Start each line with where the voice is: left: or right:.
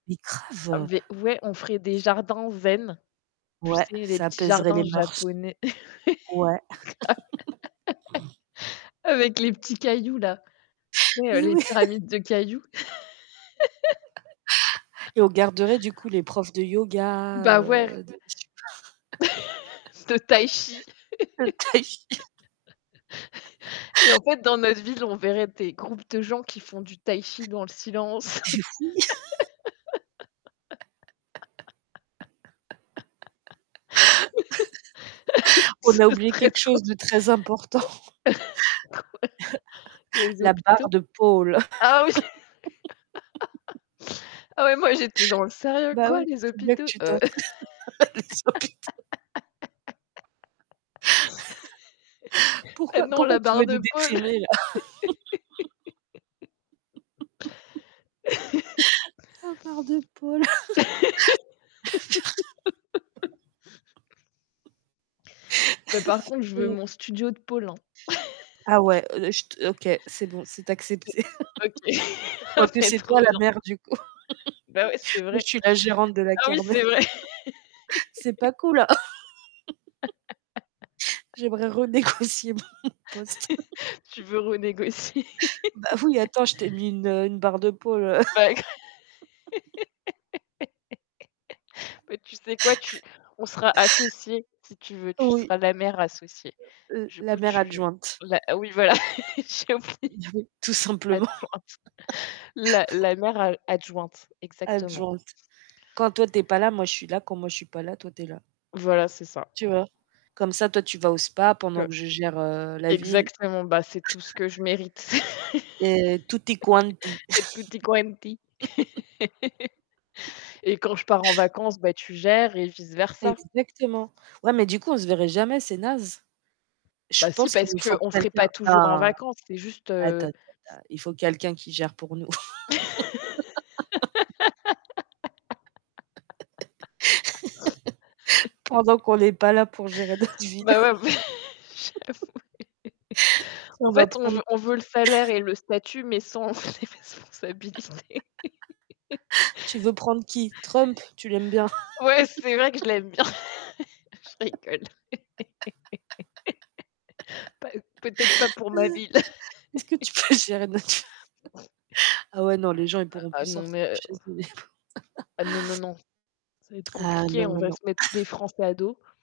right: Mais
left: Ah mais
right: grave.
left: v v ouais, on ferait des jardins zen. Tu
right: Ouais,
left: sais, les
right: ça
left: petits
right: apaiserait les
left: jardins
right: mœurs.
left: japonais grave.
right: Ouais.
left: Avec les petits cailloux, là. Tu sais, heu,
right: Mais
left: les
right: oui.
left: pyramides de cailloux.
right: Et on garderait du coup les profs de yoga,
left: Bah ouais
right: heu, de je sais pas.
left: De tai-chi.
right: De tai-chi.
left: Et en fait, dans notre ville, on verrait des groupes de gens qui font du tai-chi dans le silence.
right: J'ai f oui. On
left: Ce
right: a oublié
left: serait
right: quelque
left: trop
right: chose de très important.
left: drôle Des
right: La barre
left: hôpitaux?
right: de pôle.
left: Ah oui. Ah ouais, moi j'étais dans le sérieux.
right: Bah
left: «Quoi
right: oui,
left: les
right: faut bien que
left: hôpitaux?
right: tu
left: Heu»
right: t'entraî Les hôpitaux.
left: bah
right: Pourquoi
left: non,
right: pourquoi
left: la
right: tu
left: barre
right: veux nous
left: de pôle.
right: déprimer là? La barre de pôle.
left: Mais par contre, je veux
right: [unintelligible]
left: mon studio de pôle, hein.
right: Ah ouais, je t OK, c'est bon, c'est accepté.
left: C'est OK. Ah
right: Quoi que
left: c'est
right: c'est
left: trop
right: toi la
left: bien.
right: maire du coup.
left: Bah ouais, c'est
right: Moi,
left: vrai.
right: je suis la gérante de la
left: Ah oui,
right: kermesse.
left: c'est vrai.
right: C'est pas cool, hein. J'aimerais renégocier mon poste.
left: Tu veux renégocier.
right: Bah oui, attends, je t'ai mis une, heu, une barre de pôle, heu
left: Bah gr bah tu sais quoi? Tu on sera associées, si tu veux, tu
right: Oui.
left: seras la maire associée.
right: Heu heu l
left: Du
right: la
left: coup,
right: maire
left: tu
right: adjointe.
left: la oui voilà.
right: Heu, oui, tout
left: [unintelligible]
right: simplement.
left: adjointe, la la maire a adjointe, exactement.
right: Adjointe. Quand toi, tu es pas là, moi, je suis là, quand moi, je suis pas là, toi, tu es là.
left: Voilà, c'est ça.
right: Tu vois? Comme ça, toi, tu vas au spa pendant
left: Que
right: que je gère, heu, la ville.
left: exactement, bah, c'est tout ce que je mérite.
right: Et tutti quanti.
left: Et tutti quanti. Et quand je pars en vacances, bah, tu gères et vice versa.
right: Exactement. Ouais mais du coup, on se verrait jamais, c'est naze. Je
left: Bah si,
right: pense qu'il
left: parce
right: nous faut
left: qu'on serait
right: quelqu'un
left: pas toujours en
right: un
left: vacances, c'est juste,
right: attends
left: heu, s
right: ten-ten il faut quelqu'un qui gère pour nous. Pendant qu'on n'est pas là pour gérer notre ville.
left: Bah ouais mais j'avoue.
right: On
left: En
right: va
left: fait, on
right: prendre
left: v on veut le salaire et le statut, mais sans les responsabilités.
right: Tu veux prendre qui? Trump, tu l'aimes bien.
left: Ouais, c'est là que je l'aime bien. Je rigole. Pas heu, peut-être pas pour ma ville. Et
right: Est-ce que tu peux gérer notre ville? Ah ouais, non, les gens ils pourront
left: ah ah,
right: plus
left: non
right: sortir de
left: mais heu
right: chez eux, les pauvres.
left: Ah non, non, non. Ça va être
right: Ah
left: compliqué,
right: non,
left: on
right: non,
left: va
right: non.
left: se mettre tous les Français à dos.